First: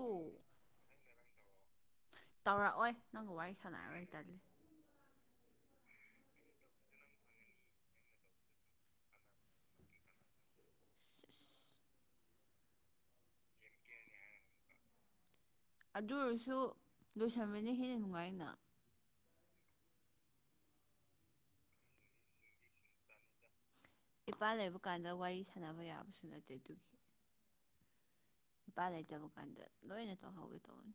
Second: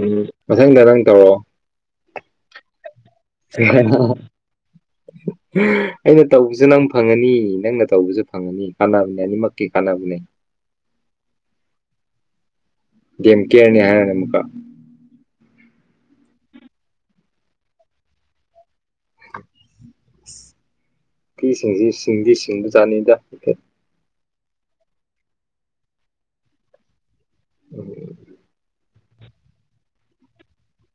ꯎꯝ ꯃꯊꯪꯗ ꯅꯪ ꯇꯧꯔꯛꯑꯣ ꯇꯧꯔꯛꯑꯣꯏ ꯅꯪꯒ ꯋꯥꯔꯤ ꯁꯥꯟꯅꯔꯣꯏ ꯇꯜꯂꯤ [inaudible] ꯑꯩꯅ ꯇꯧꯕꯁꯨ ꯅꯪ ꯐꯪꯉꯅꯤ ꯅꯪꯅ ꯇꯧꯕꯁꯨ ꯐꯪꯉꯅꯤ ꯀꯥꯟꯅꯕꯅꯦ ꯑꯅꯤꯃꯛꯀꯤ ꯀꯥꯟꯅꯕꯅꯦ ꯗꯦꯝꯀꯤꯌꯥꯔꯅꯤ ꯍꯥꯏꯔꯅꯤ ꯑꯃꯨꯛꯀ ꯑꯗꯨ ꯑꯣꯏꯔꯁꯨ ꯂꯣꯏꯁꯟꯕꯅ ꯍꯦꯟꯅ ꯅꯨꯡꯉꯥꯏꯅ [unintelligible] ꯏꯄꯥ ꯂꯩꯕ ꯀꯥꯟꯗ ꯋꯥꯔꯤ ꯁꯥꯟꯅꯕ ꯌꯥꯕꯁꯨ ꯅꯠꯇꯦ ꯑꯗꯨꯒꯤ ꯎꯝ ꯏꯄꯥ ꯂꯩꯇꯕ ꯀꯥꯟꯗ ꯂꯣꯏꯅ ꯇꯧꯍꯧꯒꯦ ꯇꯧꯅꯤ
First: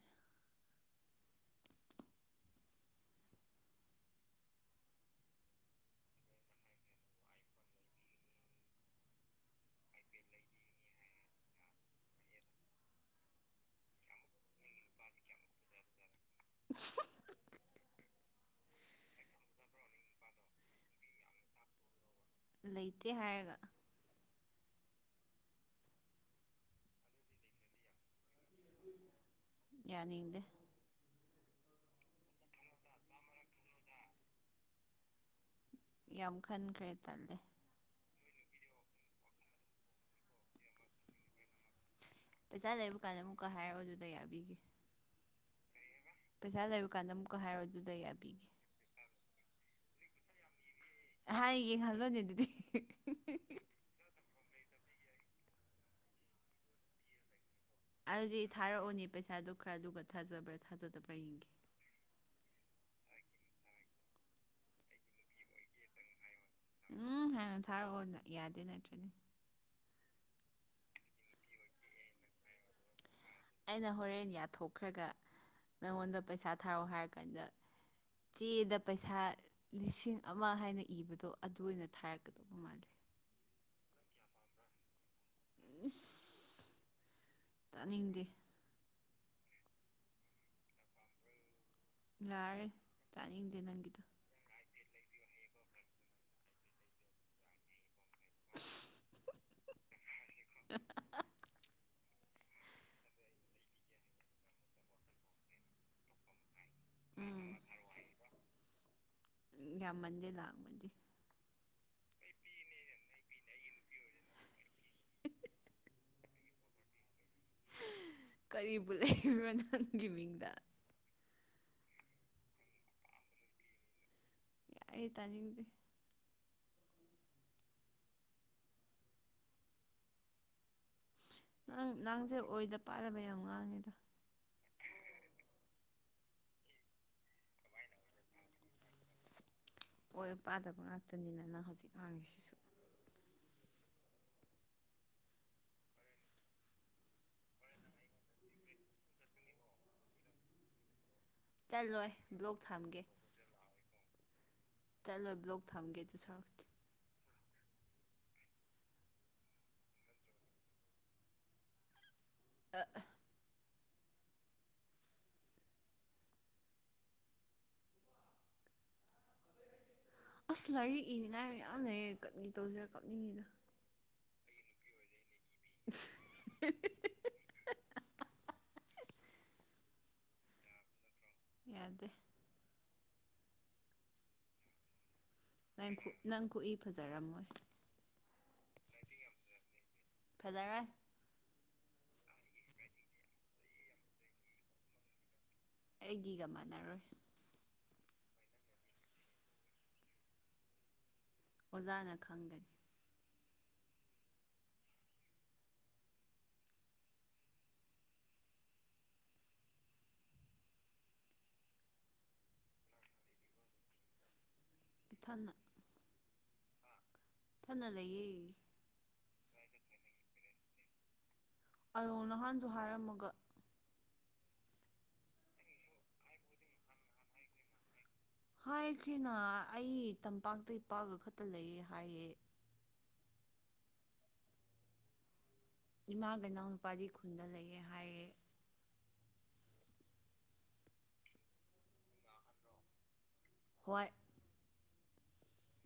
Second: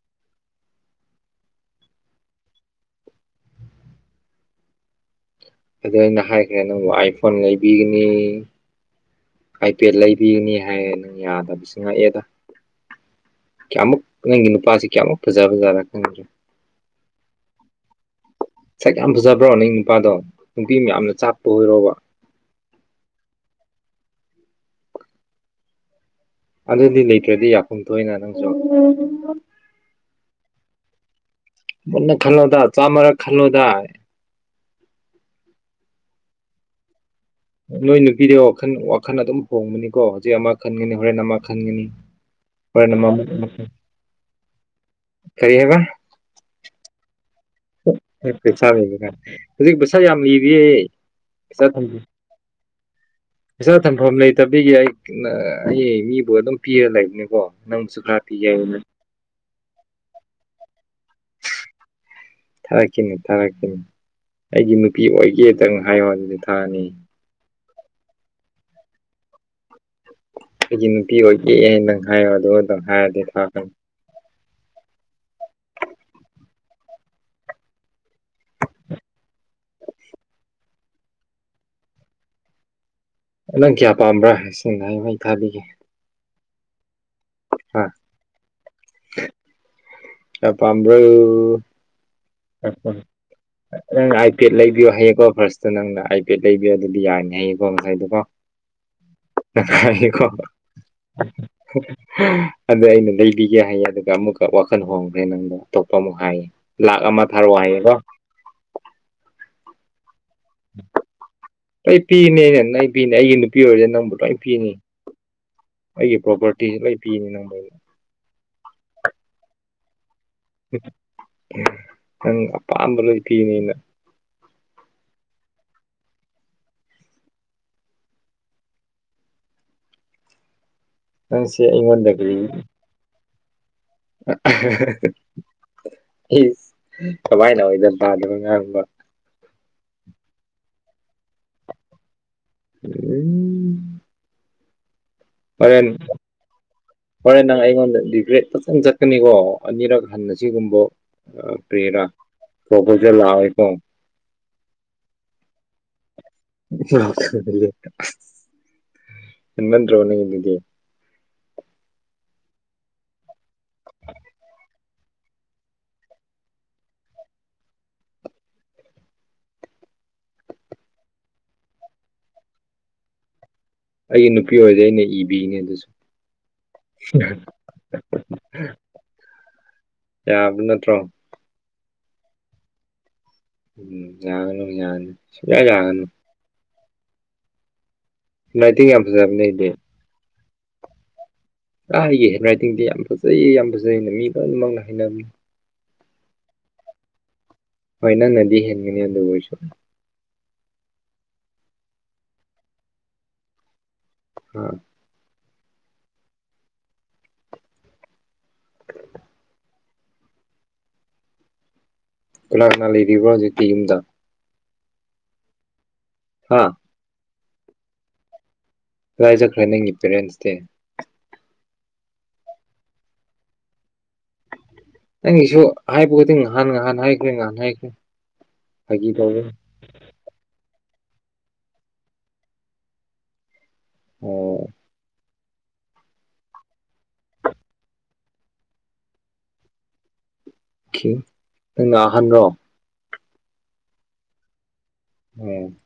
ꯑꯗꯨ ꯑꯩꯅ ꯍꯥꯏꯈ꯭ꯔꯦ ꯅꯪꯕꯨ ꯑꯥꯏꯐꯣꯟ ꯂꯩꯕꯤꯒꯅꯤ ꯑꯥꯏꯄꯦꯠ ꯂꯩꯕꯤꯒꯅꯤ ꯍꯥꯏꯌꯦꯅ ꯌꯥꯗꯕꯁꯦ ꯉꯛꯑꯦꯗ ꯀꯌꯥꯃꯨꯛ ꯅꯪꯒꯤ ꯅꯨꯄꯥꯁꯤ ꯀꯌꯥꯃꯨꯛ ꯐꯖꯕꯖꯥꯠꯂ ꯈꯪꯗꯦꯗ ꯎꯝ ꯁꯛ ꯌꯥꯝ ꯐꯖꯕ꯭ꯔꯣ ꯅꯪ ꯅꯨꯄꯥꯗꯣ ꯅꯨꯄꯤ ꯃꯌꯥꯝꯅ ꯆꯥꯛꯄ ꯑꯣꯏꯔꯣꯕ ꯂꯩꯇꯦ ꯍꯥꯏꯔꯒ ꯑꯗꯨꯗꯤ ꯂꯩꯇ꯭ꯔꯗꯤ ꯌꯥꯐꯝ ꯊꯣꯛꯏꯅ ꯅꯪꯁꯨ ꯌꯥꯅꯤꯡꯗꯦ ꯃꯨꯟꯅ ꯈꯜꯂꯨꯗ ꯆꯥꯝꯃꯔꯛ ꯈꯜꯂꯨꯗ ꯌꯥꯝ ꯈꯟꯈ꯭ꯔꯦ ꯇꯜꯂꯦ ꯅꯣꯏ ꯅꯨꯄꯤꯗꯤ ꯋꯥꯈꯜ ꯋꯥꯈꯜ ꯑꯗꯨꯝ ꯍꯣꯡꯕꯅꯤꯀꯣ ꯍꯧꯖꯤꯛ ꯑꯃ ꯈꯟꯒꯅꯤ ꯍꯣꯔꯦꯟ ꯑꯃ ꯈꯟꯒꯅꯤ ꯄꯩꯁꯥ ꯍꯣꯔꯦꯟ ꯂꯩꯕ ꯑꯃ ꯀꯥꯟꯗ ꯑꯃꯨꯛꯀ ꯍꯥꯏꯔꯛꯑꯣ ꯗꯨꯗ ꯌꯥꯕꯤꯒꯦ ꯀꯔꯤ ꯍꯥꯏꯕ ꯄꯩꯁꯥ ꯂꯩꯔ ꯀꯥꯟꯗ ꯑꯃꯨꯛꯀ ꯍꯥꯏꯔꯛꯑꯣ ꯑꯗꯨꯗ ꯌꯥꯕꯤꯒꯦ ꯍꯧꯖꯤꯛ ꯄꯩꯁꯥ ꯌꯥꯝ ꯂꯩꯔꯤ ꯑꯩ ꯍꯥꯏꯒꯦ ꯈꯜꯂꯣꯅꯦ ꯑꯗꯨꯗꯤ ꯄꯩꯁꯥ ꯊꯝꯐꯝ ꯂꯩꯇꯕꯤꯒꯤ ꯑꯩ ꯑꯩ ꯃꯤꯕꯨ ꯑꯗꯨꯝ ꯄꯤꯔ ꯂꯩꯕꯅꯤꯀꯣ ꯅꯪꯕꯨꯁꯨ ꯈꯔ ꯑꯗꯨꯗꯤ ꯄꯤꯒꯦ ꯍꯥꯏꯅ ꯊꯥꯔꯛꯑꯣꯅꯦ ꯄꯩꯁꯥꯗꯨ ꯈꯔꯗꯨ ꯊꯥꯖꯕ꯭ꯔꯥ ꯊꯥꯖꯗꯕ꯭ꯔꯥ ꯌꯦꯡꯒꯦ ꯊꯥꯔꯛꯀꯦꯅꯦ ꯊꯥꯔꯛꯀꯦꯅꯦ ꯑꯩꯒꯤ ꯅꯨꯄꯤ ꯑꯣꯏꯒꯦꯗꯪ ꯍꯥꯏꯌꯣ ꯍꯥꯏꯕꯅꯤꯗ ꯎꯝ ꯍꯥꯟꯅ ꯊꯥꯔꯛꯑꯣ ꯌꯥꯗꯦ ꯅꯠꯇ꯭ꯔꯅꯦ ꯑꯩꯒꯤ ꯅꯨꯄꯤ ꯑꯣꯏꯒꯦꯅ ꯅꯪ ꯍꯥꯏꯌꯣ ꯑꯗꯨꯒ ꯑꯗꯨꯗꯪ ꯍꯥꯏꯔꯗꯤ ꯊꯥꯈ꯭ꯔꯅꯤ ꯑꯩꯅ ꯍꯣꯔꯦꯟ ꯌꯥꯊꯣꯛꯈ꯭ꯔꯒ ꯅꯉꯣꯟꯗ ꯄꯩꯁꯥ ꯊꯥꯔꯣ ꯍꯥꯏꯔꯀꯥꯟꯗ ꯆꯦꯗ ꯄꯩꯁꯥ ꯂꯤꯁꯤꯡ ꯑꯃ ꯍꯥꯏꯅ ꯏꯕꯗꯣ ꯑꯗꯨ ꯑꯣꯏꯅ ꯊꯥꯔꯛꯀꯗꯧꯕ ꯃꯥꯜꯂꯦ ꯅꯪ ꯀꯌꯥ ꯄꯥꯝꯕ꯭ꯔꯥ ꯁ‌ꯦꯡꯅ ꯍꯥꯏꯌꯨ ꯑꯩ ꯊꯥꯕꯤꯒꯦ ꯏꯁ ꯍꯥ ꯇꯥꯅꯤꯡꯗꯦ ꯀꯌꯥ ꯄꯥꯝꯕ꯭ꯔ‌ꯣ ꯌꯥꯔꯦ ꯇꯥꯅꯤꯡꯗꯦ ꯅꯪꯒꯤꯗꯣ [unintelligible] ꯑꯥꯏꯄꯦꯠ ꯂꯩꯕꯤꯌꯣ ꯍꯥꯏꯌꯦꯀꯣ ꯐꯥꯔꯁꯇ ꯅꯪꯅ ꯑꯥꯏ ꯄꯦꯠ ꯂꯩꯕꯤꯌꯣ ꯑꯗꯨꯗꯤ ꯌꯥꯔꯅꯤ ꯍꯥꯏꯌꯦꯀꯣ ꯉꯁꯥꯏꯗꯣꯀꯣ ꯍꯥꯏꯀꯣ ꯑꯗꯨ ꯑꯩꯅ ꯂꯩꯕꯤ ꯌꯥꯏꯌꯦ ꯑꯗꯨꯒ ꯑꯃꯨꯛꯀ ꯋꯥꯈꯜ ꯍꯣꯡꯈ꯭ꯔꯦ ꯅꯪꯗ ꯑꯇꯣꯞꯄ ꯑꯃꯨꯛ ꯍꯥꯏꯌꯦ ꯂꯥꯛ ꯑꯃ ꯎꯝ ꯊꯥꯔꯛꯑꯣ ꯍꯥꯏꯌꯦꯀꯣ ꯌꯥꯝꯃꯟꯗꯦ ꯂꯥꯛ ꯑꯃꯗꯤ ꯂꯣꯏ ꯄꯤꯅꯤꯅꯦ ꯅꯪ ꯑꯩ ꯄꯤꯅꯦ ꯑꯩꯒꯤ ꯅꯨꯄꯤ ꯑꯣꯏꯔꯗꯤ ꯅꯪꯕꯨ ꯂꯣꯏ ꯄꯤꯅꯤ ꯑꯩꯒꯤ ꯄ꯭ꯔꯣꯄꯔꯇꯤꯁꯦ ꯂꯣꯏ ꯄꯤꯅꯤ ꯅꯪꯉꯣꯟꯗ ꯀꯔꯤꯕꯨ ꯂꯩꯕꯔ꯭ ꯅꯪꯒꯤ ꯃꯤꯡꯗ ꯅꯪ ꯑꯄꯥꯝꯕ ꯂꯣꯏ ꯄꯤꯅꯤꯅ ꯌꯥꯏꯌꯦ ꯇꯥꯅꯤꯡꯗꯦ ꯅꯪꯁꯦ ꯅꯪ ꯑꯩꯉꯣꯟꯗ ꯅꯪꯁꯦ ꯀꯔꯤ ꯑꯣꯏꯗ ꯄꯥꯗꯕ ꯌꯥꯝ ꯉꯥꯡꯉꯦꯗ ꯏꯁ ꯀꯃꯥꯏꯅ ꯑꯣꯏꯗ ꯄꯥꯗꯕ ꯉꯥꯡꯕ ꯑꯣꯏ ꯄꯥꯗꯕ ꯉꯥꯛꯇꯅꯤꯅ ꯅꯪ ꯍꯧꯖꯤꯛ ꯍꯥꯡꯉꯤꯁꯤꯁꯨ [unintelligible] ꯐꯔꯦꯟ ꯍ‌ꯣꯔꯦꯟ ꯅꯪ ꯑꯩꯉꯣꯟꯗ ꯔꯤꯒ꯭ꯔꯦꯗ ꯐꯖꯟ ꯆꯠꯀꯅꯤꯀꯣ ꯑꯅꯤꯔꯛ ꯍꯟꯅ ꯁꯤꯒꯨꯝꯕ ꯑ ꯄꯤꯔꯥ ꯆꯠꯂꯣꯏ ꯕ꯭ꯂꯣꯛ ꯊꯝꯒꯦ ꯄ꯭ꯔꯄ‌ꯣꯖ‌ꯦꯜ ꯂꯥꯛꯑꯣꯏꯀ‌ꯣ ꯆꯠꯂꯣ ꯕ꯭ꯂꯣꯛ ꯊꯝꯒꯦ ꯑꯗꯨ ꯁꯥꯎ ꯍ‌ꯦꯟ ꯃꯟꯗ꯭ꯔꯣ ꯅꯪꯒꯤꯗꯨꯗꯤ ꯑ ꯑꯁ ꯂꯥꯏꯔꯤꯛ ꯏꯅꯤꯅꯥꯏ ꯃꯌꯥꯝ ꯂꯩꯌꯦ ꯀꯔꯤ ꯇꯧꯁꯤꯔꯥ ꯀꯞꯅꯤꯡꯉꯤꯗ ꯑꯩꯒꯤ ꯅꯨꯄꯤ ꯑꯣꯏꯗꯤ ꯑꯩꯅ ꯏꯕꯤꯅꯦ ꯑꯗꯨꯁꯨ ꯌꯥꯕ ꯅꯠꯇ꯭ꯔꯣ ꯌꯥꯗꯦ ꯎꯝ ꯌꯥꯒꯅꯨ ꯌꯥꯅꯤ ꯅꯪ ꯅꯪ ꯈꯨꯠꯏ ꯐꯖꯔꯝꯃꯣꯏ ꯍꯦꯟꯔꯥꯏꯇꯤꯡ ꯌꯥꯝ ꯐꯖꯕꯅꯦ ꯑꯩꯗꯤ ꯐꯖꯔꯦ ꯑ ꯑꯩꯒꯤ ꯍꯦꯟꯔꯥꯏꯇꯤꯡꯗꯤ ꯌꯥꯝ ꯐꯖꯩꯌꯦ ꯌꯥꯝ ꯐꯖꯩꯅ ꯃꯤ ꯂꯣꯏꯅꯃꯛꯅ ꯍꯥꯏꯅꯕꯅꯤ ꯑꯩꯒꯤꯒ ꯃꯥꯟꯅꯔꯣꯏ ꯍꯣꯏ ꯅꯪꯅꯗꯤ ꯍꯦꯟꯒꯅꯤ ꯑꯗꯨ ꯑꯣꯏꯔꯁꯨ ꯑꯣꯖꯥꯅ ꯈꯪꯒꯅꯤ ꯍꯥ [unintelligible] ꯀꯅꯥ ꯀꯅꯥ ꯂꯩꯔꯤꯕ꯭ꯔ ꯍꯧꯖꯤꯛꯇꯤ ꯌꯨꯝꯗ ꯏꯊꯟꯅ ꯍꯥꯥ ꯏꯊꯅ ꯂꯩꯌꯦ ꯀꯥꯏ ꯆꯠꯈ꯭ꯔꯦ ꯅꯪꯒꯤ ꯄꯦꯔꯦꯟꯁꯇꯤ ꯑꯔꯣ ꯅꯍꯥꯟꯁꯨ ꯍꯥꯏꯔꯝꯃꯒ ꯅꯪꯒꯤꯁꯨ ꯍꯥꯏꯕ ꯈꯨꯗꯤꯡ ꯉꯍꯥꯟ ꯉꯍꯥꯟ ꯍꯥꯏꯈ꯭ꯔꯦ ꯉꯍꯥꯟ ꯍꯥꯏꯈ꯭ꯔꯦ ꯐꯥꯒꯤ ꯍꯥꯏꯈꯤꯅ ꯇꯧꯕꯅꯤ ꯑꯩ ꯇꯝꯄꯥꯛꯇ ꯏꯄꯥꯒ ꯈꯛꯇ ꯂꯩꯌꯦ ꯍꯥꯏꯌꯦ ꯑꯣ ꯏꯃꯥꯒ ꯏꯅꯥꯎꯅꯨꯨꯄꯥꯗꯤ ꯈꯨꯟꯗ ꯂꯩꯌꯦ ꯍꯥꯏꯔꯦ ꯈꯦ ꯅꯪꯅ ꯑꯍꯥꯟ ꯔꯣ ꯍꯣꯏ ꯎꯝ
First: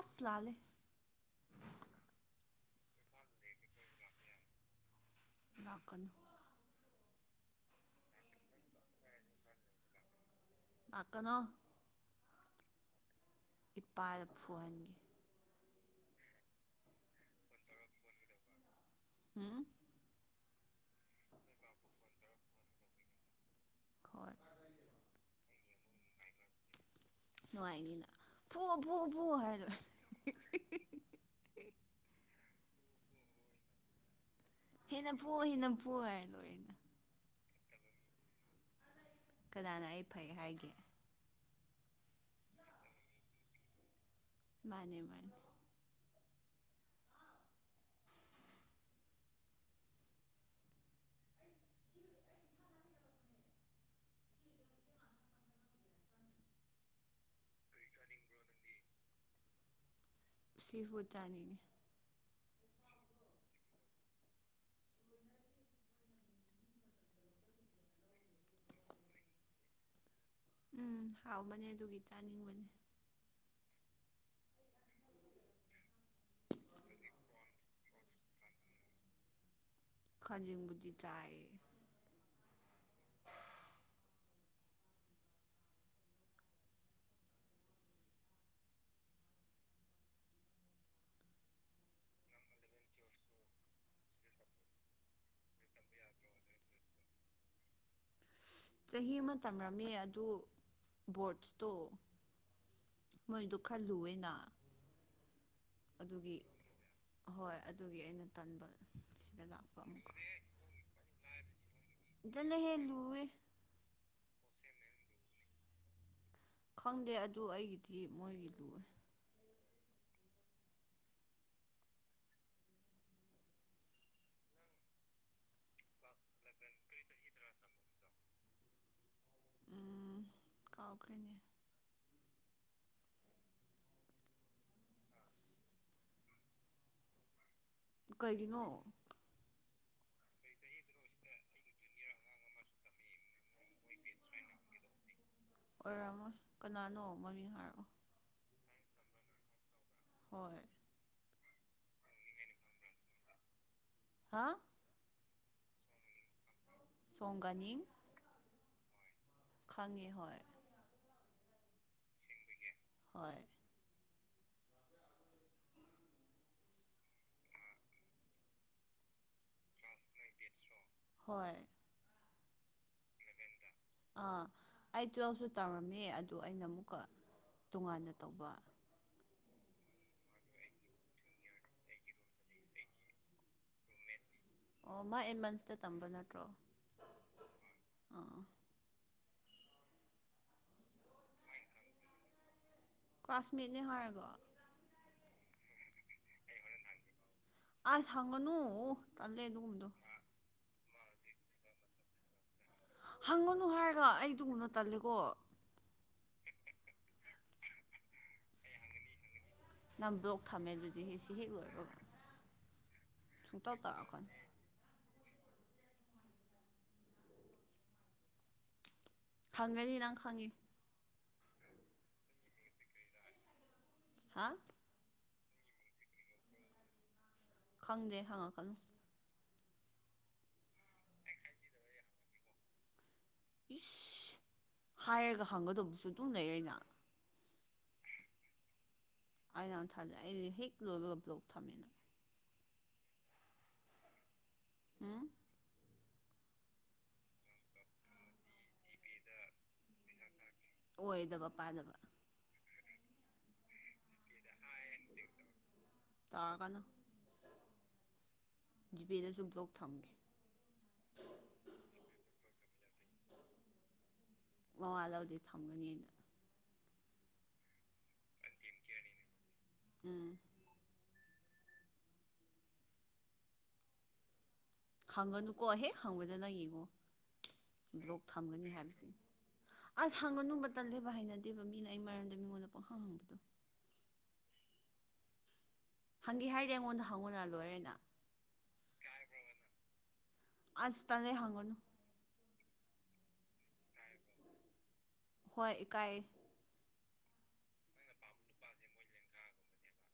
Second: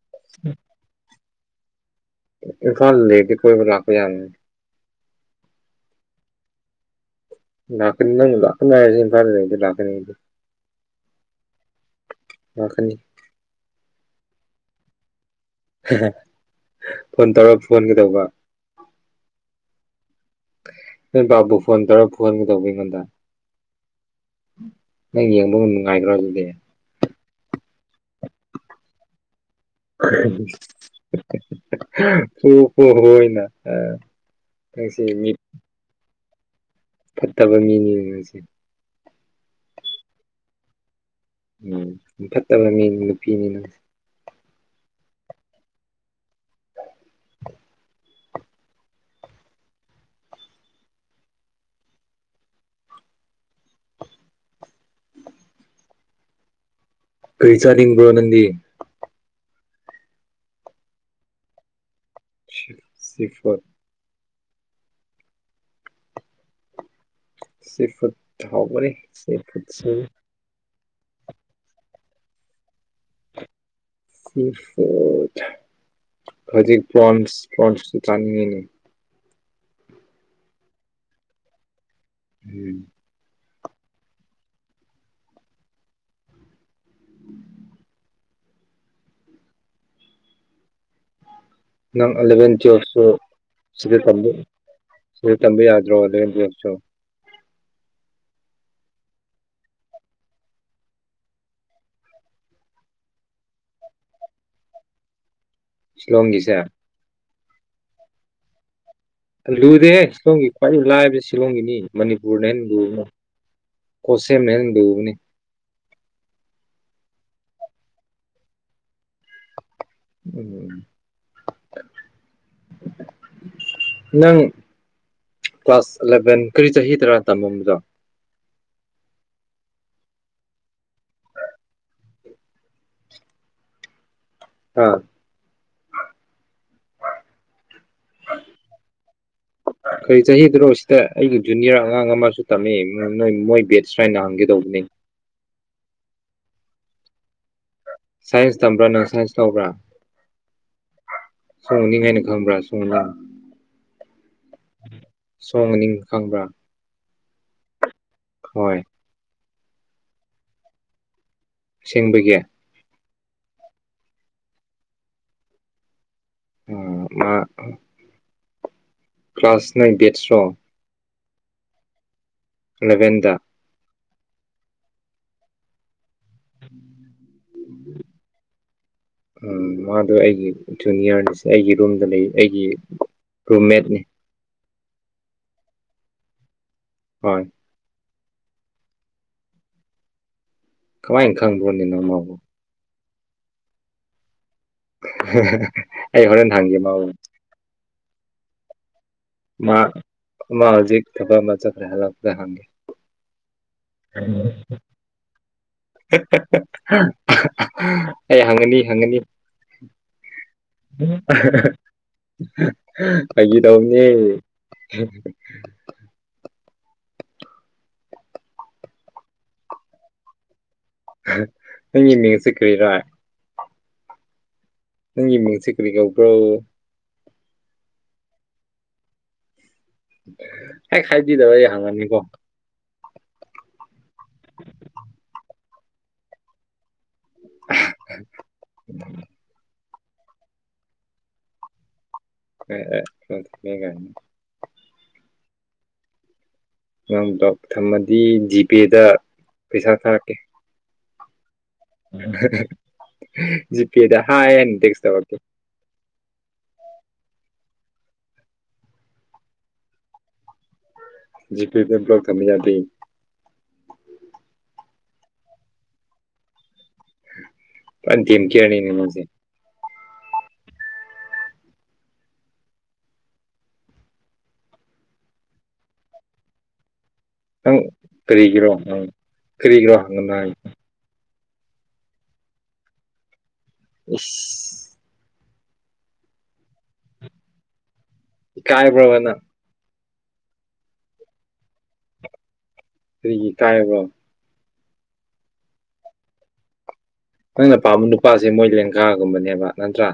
ꯑꯁ ꯂꯥꯂꯦ ꯏꯝꯐꯥꯜ ꯂꯩꯔꯗꯤ ꯀꯣꯏꯕ ꯂꯥꯛꯄ ꯌꯥꯔꯅꯤ ꯂꯥꯛꯀꯅꯨ ꯂꯥꯛꯀꯅꯤ ꯅꯪꯅ ꯂꯥꯛꯀꯅꯨ ꯍꯥꯏꯔꯁꯨ ꯏꯝꯐꯥꯜ ꯂꯩꯔꯗꯤ ꯂꯥꯛꯀꯅꯤ ꯑꯩꯗꯤ ꯂꯥꯛꯀꯅꯣ ꯂꯥꯛꯀꯅꯤ ꯏꯄꯥꯗ ꯐꯨꯍꯟꯒꯦ ꯍꯥꯍꯥ ꯐꯣꯟ ꯇꯧꯔ ꯐꯨꯍꯟꯒꯗꯧꯕ ꯍꯥ ꯅꯣꯏ ꯕꯥꯕꯨ ꯐꯣꯟ ꯇꯧꯔ ꯐꯨꯍꯟꯒ‌ꯦ ꯗꯧꯕ ꯑꯩꯉꯣꯟꯗ ꯍꯣꯏ ꯅꯪ ꯌꯦꯡꯕ ꯅꯨꯡꯉꯥꯏꯒꯔꯣ ꯑꯗꯨꯗꯤ ꯅꯨꯡꯉꯥꯏꯅꯤꯅ ꯐꯨ ꯐꯨ ꯐꯨ ꯍꯥꯏꯔ ꯂꯣꯏꯔꯦ [unintelligible] ꯍꯦꯟꯅ ꯃꯤ ꯐꯨꯑꯣ ꯍꯦꯟꯅ ꯐꯨꯑꯣ ꯍꯥꯏꯔ ꯂꯣꯏꯔꯦꯅ ꯐꯠꯇꯕ ꯃꯤꯅꯤꯅꯦ ꯅꯪꯁꯦ ꯀꯅꯥꯅ ꯑꯩ ꯐꯩ ꯍꯥꯏꯒꯦ ꯎꯝ ꯃꯤꯐꯠꯇꯕ ꯃꯤꯅꯤ ꯅꯨꯄꯤꯅꯤ ꯅꯪ ꯃꯥꯅꯦ ꯃꯥꯅꯦ ꯀꯥꯔꯤ ꯆꯥꯅꯤꯡꯕ꯭ꯔꯣ ꯅꯪꯗꯤ ꯁꯤꯐꯨꯠ ꯆꯥꯅꯤꯡꯉꯦ ꯁꯤ ꯁꯤꯐꯨꯠ ꯁꯤꯐꯨꯠ ꯍꯥꯎꯕꯅꯦ ꯁꯤꯐꯨꯠ ꯁꯦ ꯎꯝ ꯍꯥꯎꯕꯅꯦ ꯑꯗꯨꯒꯤ ꯆꯥꯅꯤꯡꯕꯅꯦ ꯁꯤꯐꯨꯠ ꯍꯧꯖꯤꯛ ꯄ꯭ꯔꯣꯟꯁ ꯄ꯭ꯔꯣꯟꯁꯁꯨ ꯆꯥꯅꯤꯡꯉꯤꯅꯦ ꯈꯖꯤꯡꯕꯨꯗꯤ ꯆꯥꯏꯌꯦ ꯎꯝ [unintelligible] ꯅꯪ ꯑꯂꯕꯦꯟ ꯇꯨꯌꯦꯜꯞꯁꯨ ꯁꯤꯗ ꯇꯝꯕ ꯁꯤꯗ ꯇꯝꯕ ꯌꯥꯗ꯭ꯔꯣ ꯑꯂꯥꯕꯦꯟ ꯇꯨꯌꯦꯜꯞꯂꯁꯨ ꯆꯍꯤ ꯑꯃ ꯇꯝꯔꯝꯃꯤ ꯑꯗꯨ ꯕꯣꯔꯠꯁꯇꯨ ꯃꯣꯏꯗꯨ ꯈꯔ ꯂꯨꯌꯦꯅ ꯑꯗꯨꯒꯤ ꯁꯤꯂꯣꯡꯒꯤꯁꯦ ꯍꯣꯏ ꯑꯗꯨꯒꯤ ꯑꯩꯅ ꯇꯥꯟꯕ ꯂꯨꯗꯦ ꯁꯤꯂꯣꯡꯒꯤ ꯈ꯭ꯋꯥꯏꯗꯒꯤ ꯂꯥꯏꯕ ꯁꯤꯂꯣꯡꯒꯤꯅꯤ ꯃꯅꯤꯄꯨꯔꯅ ꯍꯦꯟꯅ ꯆꯠꯂꯍꯦ ꯂꯨꯕꯅꯤ ꯂꯨꯋꯦ ꯀꯣꯁꯦꯝꯅ ꯍꯦꯟꯅ ꯂꯨꯕꯅꯤ ꯈꯪꯗꯦ ꯑꯗꯨ ꯑꯩꯒꯤꯗꯤ ꯃꯣꯏꯒꯤ ꯂꯨꯌꯦ [unintelligible] ꯅꯪ ꯀ꯭ꯂꯥꯁ ꯑꯦꯂꯚꯦꯟ ꯀꯔꯤ ꯆꯍꯤ ꯗꯔꯥ ꯇꯝꯃꯝꯕꯗꯣ ꯎꯝ ꯀꯥꯎꯈ꯭ꯔꯦꯅꯦ ꯍꯥ ꯀꯩꯒꯤꯅꯣ ꯀꯔꯤ ꯆꯍꯤꯗꯨꯔꯣ ꯁꯤꯗ ꯑꯩꯒꯤ ꯖꯨꯅꯤꯌꯔ ꯑꯉꯥꯡ ꯑꯃꯁꯨ ꯇꯝꯃꯦ ꯅꯣꯏ ꯃꯣꯏ ꯕꯦꯠꯁꯂꯥꯅ ꯍꯪꯒꯦ ꯇꯧꯕꯅꯦ ꯑꯣꯏꯔꯝꯃꯣꯏ ꯀꯅꯥꯅꯣ ꯃꯃꯤꯡ ꯍꯥꯏꯔꯛꯑꯣ ꯁꯥꯏꯟꯁ ꯇꯝꯕ꯭ꯔꯥ ꯅꯪ ꯁꯥꯏꯟꯁ ꯂꯧꯕ꯭ꯔꯥ ꯍꯣꯏ ꯁꯣꯅꯤ ꯉꯅꯤꯒꯝꯕꯔꯥ ꯁꯣꯅꯤ [inaudible] ꯍꯥꯥ ꯁꯣꯡꯃꯅꯤꯡ ꯈꯪꯕ꯭ꯔꯥ ꯁꯣꯡꯒꯥꯅꯤ ꯍꯣꯏ ꯈꯪꯉꯤ ꯍꯣꯏ ꯑꯁꯦꯡꯕꯒꯤ ꯍꯣꯏ ꯎꯝ ꯃꯥ ꯀ꯭ꯂꯥꯁ ꯅꯥꯢꯟ ꯕꯦꯠꯁꯔꯣ ꯍꯣꯏ ꯑꯦꯂꯕꯦꯟꯗ ꯑꯥ ꯑꯩ ꯇꯨꯋꯦꯜꯞꯁꯨ ꯇꯝꯔꯝꯃꯤ ꯑꯗꯨ ꯑꯩꯅ ꯑꯃꯨꯛꯀ ꯇꯣꯉꯥꯟꯅ ꯇꯧꯕ ꯎꯝ ꯃꯥꯗꯣ ꯑꯩꯒꯤ ꯖꯨꯅꯤꯌꯔꯅꯦ ꯑꯩꯒꯤ ꯔꯨꯝꯗ ꯂꯩꯌꯦ ꯑꯩꯒꯤ ꯔꯨꯝꯃꯦꯠꯅꯤ ꯑꯣ ꯃꯥ ꯑꯦꯠ ꯃꯟꯁꯇ ꯇꯝꯕ ꯅꯠꯇ꯭ꯔꯣ ꯍꯣꯏ ꯑꯥ ꯀꯃꯥꯏꯅ ꯈꯪꯕ꯭ꯔꯅꯦ ꯅꯪ ꯃꯥꯕꯨ ꯀ꯭ꯂꯥꯁꯃꯦꯠꯅꯦ ꯍꯥꯏꯔꯒ ꯑꯩ ꯍꯣꯔꯦꯟ ꯍꯪꯒꯦ ꯃꯑꯣꯡꯗ ꯑꯥꯁ ꯍꯥꯡꯒꯅꯨ ꯃꯥ ꯃꯥ ꯍꯧꯖꯤꯛ ꯊꯕꯛ ꯑꯃ ꯆꯠꯂꯦ ꯍꯔꯥꯛꯑꯒ ꯍꯪꯒꯦ ꯍꯪꯉꯨꯅꯨ ꯍꯥꯏꯔꯒ ꯑꯩ ꯗꯨꯒꯨꯝꯕꯗꯣ ꯇꯜꯂꯤꯒꯣ ꯑꯩ ꯍꯪꯒꯅꯤ ꯍꯪꯒꯅꯤ ꯅꯪ ꯕ꯭ꯂꯣꯛ ꯊꯝꯃꯦ ꯑꯗꯨꯗꯤ ꯁꯤ ꯍꯦꯛ ꯂꯣꯏꯕꯒ ꯐꯒꯤ ꯁꯨꯡꯇꯧ ꯇꯧꯕꯅꯤ ꯇꯧꯔꯛꯀꯅꯨ ꯍꯝ [inaudible] ꯍꯪꯒꯅꯤ ꯅꯪ ꯈꯪꯉꯦ ꯅꯪꯒꯤ ꯃꯤꯡꯁꯦ ꯀꯔꯤꯔꯥ ꯍꯥꯥ ꯅꯪꯒꯤ ꯃꯤꯡꯁꯦ ꯀꯔꯤ ꯀꯥꯎꯕ꯭ꯔꯣ ꯈꯪꯗꯦ ꯍꯪꯉꯛꯀꯅꯨ ꯍꯦꯛ ꯍꯥꯢꯗꯕꯗ ꯑꯩ ꯍꯪꯒꯅꯤꯀꯣ ꯏꯁ ꯍꯥꯏꯔꯒ ꯍꯪꯒꯗꯧꯕꯁꯨ ꯑꯗꯨꯝ ꯂꯩꯔꯦꯅ [inaudible] ꯑꯩꯅ ꯊꯥꯖꯂꯦ ꯑꯩꯁ ꯍꯦꯛ ꯂꯣꯏꯕꯒ ꯕ꯭ꯂꯣꯛ ꯊꯝꯃꯦꯅ ꯀꯅꯤ [inaudible] ꯍꯥꯝ ꯅꯪ ꯕ꯭ꯔꯣꯛ ꯊꯝꯃꯗꯤ ꯖꯤꯄꯦꯗ ꯄꯩꯁꯥ ꯊꯥꯔꯛꯀꯦ ꯑꯣꯏꯗꯕ ꯄꯥꯗꯕ ꯖꯤꯄꯦꯗ ꯍꯥꯏꯅ ꯇꯦꯛꯁ ꯇꯧꯔꯛꯀꯦ ꯇꯧꯔꯛꯒꯅꯨ ꯖꯤꯄꯦꯗꯁꯨ ꯕ꯭ꯂꯣꯛ ꯊꯝꯒꯦ ꯖꯤ ꯄꯤ ꯄ꯭ꯔꯣꯛ ꯊꯝꯕ ꯌꯥꯗꯦ ꯃꯋꯥꯥ ꯂꯧꯗꯦ ꯊꯝꯒꯅꯤ ꯑꯩꯅ ꯗꯦꯝꯀꯌꯤꯔꯅꯤꯅꯦ ꯃꯣꯏꯗꯤ ꯎꯝ ꯍꯪꯒꯅꯨꯀꯣ ꯍꯦꯛ ꯍꯪꯕꯗ ꯅꯪ ꯌꯦꯡꯉꯣ ꯅꯪ ꯕ꯭ꯂꯣꯛ ꯊꯝꯒꯅꯤ ꯀꯔꯤꯒꯤꯔꯣ ꯅꯪ ꯍꯥꯏꯕꯁꯤ ꯀꯔꯤꯒꯤꯔꯣ ꯑꯁ ꯍꯪꯒꯅꯣ ꯍꯥꯏ ꯍꯪꯒꯅꯨꯕ ꯇꯜꯂꯦꯕ ꯍꯥꯏꯅꯗꯦꯕ ꯃꯤꯅ ꯑꯩ ꯃꯔꯝꯗ ꯃꯤꯉꯣꯟꯗ ꯄꯣꯡꯈꯥꯡ ꯍꯪꯕꯗꯣ ꯏꯁ ꯍꯪꯒꯦ ꯍꯥꯏꯔꯦ ꯑꯩꯉꯣꯟꯗ ꯍꯪꯉꯨꯅ ꯂꯣꯏꯔꯦꯅ ꯏꯀꯥꯏꯕ꯭ꯔꯕ ꯅꯪ ꯑꯁ ꯇꯥꯜꯂꯦ ꯍꯪꯒꯅꯨ ꯀꯔꯤꯒꯤ ꯢꯀꯥꯢꯕ꯭ꯔꯣ ꯍꯣꯏ ꯢꯀꯥꯏ ꯅꯪꯅ ꯄꯥꯝꯕ ꯅꯨꯄꯥꯁꯦ ꯃꯣꯏ ꯂꯦꯡꯒꯥꯥꯒꯨꯝꯕꯅꯦꯕ ꯅꯠꯇ꯭ꯔꯥ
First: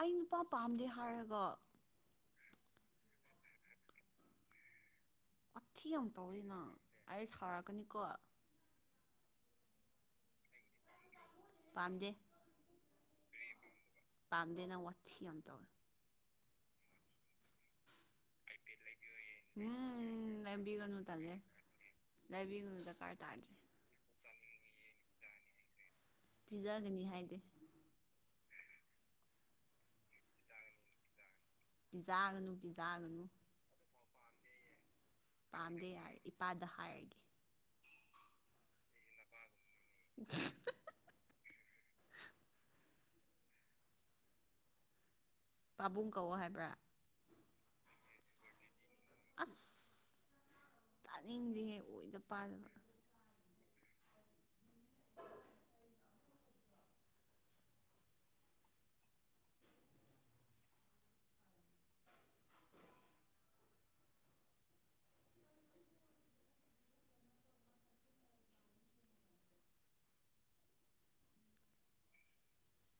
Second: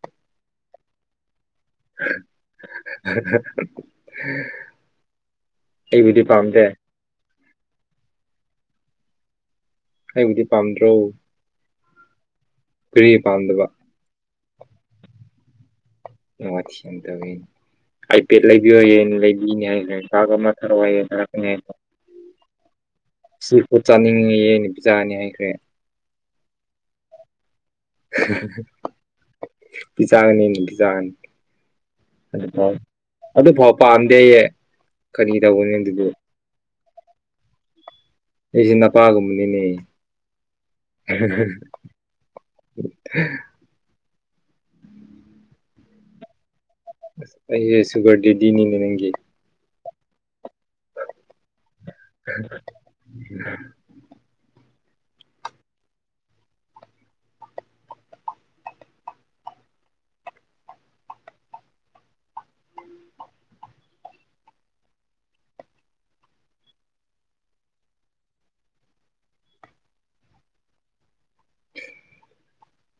ꯑꯩ ꯅꯨꯄꯥ ꯄꯥꯝꯗꯦ ꯍꯥꯏꯔꯒ [inaudible] ꯋꯊꯤ ꯌꯥꯝ ꯑꯩꯕꯨꯗꯤ ꯇꯧꯋꯤꯅ ꯄꯥꯝꯗꯦ ꯑꯩ ꯁꯥꯎꯔꯛꯀꯅꯤꯀꯣ ꯑꯩꯕꯨꯗꯤ ꯄꯥꯝꯗ꯭ꯔꯣ ꯄꯥꯝꯗꯦ ꯀꯔꯤ ꯄꯥꯝꯗꯕ ꯄꯥꯝꯗꯦ ꯅꯪ ꯋꯥꯠꯊꯤ ꯑꯃ ꯇꯧꯋꯦ ꯅꯪ ꯋꯥꯊꯤ ꯌꯥꯝ ꯇꯧꯌꯦ ꯑꯥꯏꯄꯦꯠ ꯂꯩꯕꯤꯌꯣꯌꯦ ꯂꯩꯕꯤꯅꯤ ꯍꯥꯏꯒ꯭ꯔꯦ ꯂꯥꯛ ꯎꯝ ꯑꯃ ꯊꯥꯔꯛꯑꯣ ꯍꯥꯏꯌꯦ ꯊꯥꯔꯛꯀꯅꯤ ꯍꯥꯏ ꯅꯕꯤꯌꯨ ꯗꯀ ꯁꯤ ꯐꯨꯠ ꯆꯥꯅꯤꯡꯉꯤꯌꯦ ꯑꯩꯅ ꯄꯤꯖꯥꯅꯤ ꯍꯥꯏꯈ꯭ꯔꯦ ꯄꯤꯖꯒꯅꯤ ꯍꯥꯏꯗꯦ [inaudible] ꯄꯤꯖꯥꯒꯅꯤꯗꯤ ꯄꯤꯖꯒꯅꯤ ꯑꯗꯨ ꯄꯤꯖꯥꯒꯅꯨ ꯐꯥꯎ ꯄꯤꯖꯥꯒꯅꯨ ꯑꯗꯨ ꯐꯥꯎ ꯄꯥꯝꯗꯦꯌꯦ ꯀꯔꯤ ꯇꯧꯕꯅꯦ ꯄꯥꯝꯗꯦ ꯑꯗꯨꯗꯤ ꯌꯥꯔꯦ ꯏꯄꯥꯗ ꯍꯥꯏꯔꯒꯦ ꯑꯩꯖꯦ ꯅꯄꯥꯒꯨꯝꯕꯅꯤꯅꯦ [inaudible] ꯍꯥꯍꯥꯍꯥ ꯑꯍ ꯄꯥꯕꯨꯡ ꯀꯧꯑꯣ ꯍꯥꯏꯕ꯭ꯔꯥ ꯑꯩꯖꯦ ꯁꯨꯨꯒꯔ ꯗꯦꯗꯤꯅꯤꯅꯦ ꯅꯪꯒꯤ ꯑꯁꯁ ꯇꯥꯅꯤꯡꯗꯦꯍꯦ ꯑꯣꯏꯗ ꯄꯥꯗꯕ [unintelligible]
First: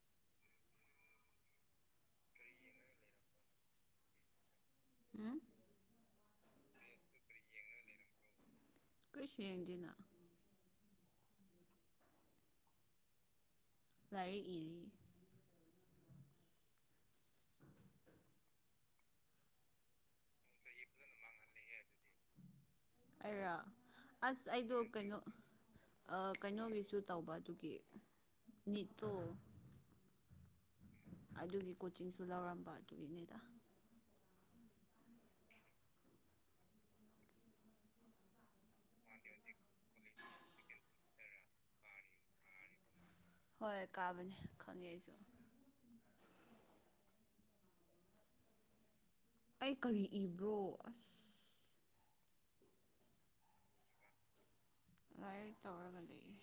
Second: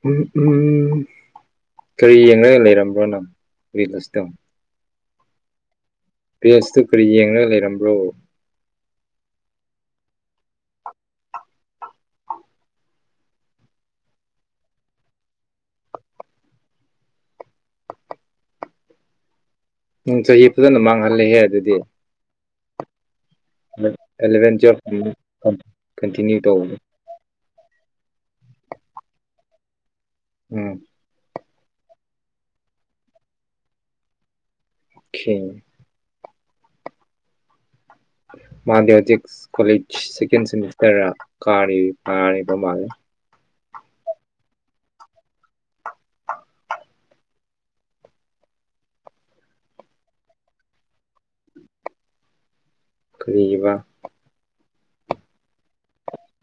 ꯎꯝ ꯎꯝ ꯀꯔꯤ ꯌꯦꯡꯂꯒ ꯂꯩꯔꯝꯕ꯭ꯔꯣ ꯅꯪ ꯔꯤꯜꯂꯇꯣ ꯎꯝ ꯄꯦꯁꯇꯨ ꯀꯔꯤ ꯌꯦꯡꯂꯒ ꯂꯩꯔꯝꯕ꯭ꯔꯣ ꯀꯔꯤꯁꯨ ꯌꯦꯡꯗꯦꯅ ꯂꯥꯢꯔꯤꯛ ꯏꯔꯤ ꯅꯪ ꯆꯍꯤ ꯐꯖꯅ ꯃꯥꯡꯍꯜꯂꯍꯦ ꯑꯗꯨꯗꯤ ꯑꯩꯔꯥ ꯑꯁ ꯑꯦꯂꯚꯦꯟ ꯑꯩꯗꯣ ꯀꯩꯅꯣ ꯇꯨꯋꯦꯜꯐ ꯑ ꯀꯟꯇꯤꯅ꯭ꯌꯨ ꯇꯧꯕꯅꯦ ꯀꯩꯅꯣꯒꯤꯁꯨ ꯇꯧꯕ ꯑꯗꯨꯒꯤ ꯅꯤꯠꯇꯣ ꯎꯝ ꯑꯗꯨꯒꯤ ꯀꯣꯆꯤꯡꯁꯨ ꯂꯧꯔꯝꯕ ꯑꯗꯨꯒꯤꯅꯤꯗ ꯈꯦ ꯃꯥꯗꯤ ꯍꯧꯖꯤꯛ ꯀꯣꯂꯦꯖ ꯁꯦꯀꯦꯟ ꯁꯦꯃꯤꯁꯇ꯭ꯔꯔ ꯀꯥꯔꯤ ꯀꯥꯔꯤꯕ ꯃꯥꯜꯂꯦ ꯍꯣꯏ ꯀꯥꯕꯅꯦ ꯈꯪꯉꯦ ꯑꯩꯁꯨ ꯑꯩ ꯀꯔꯤ ꯏꯕ꯭ꯔꯣ ꯑꯁ ꯀꯔꯤ ꯢꯕ ꯂꯥꯏꯔꯤꯛ ꯇꯧꯔꯒ ꯂꯩꯌꯦ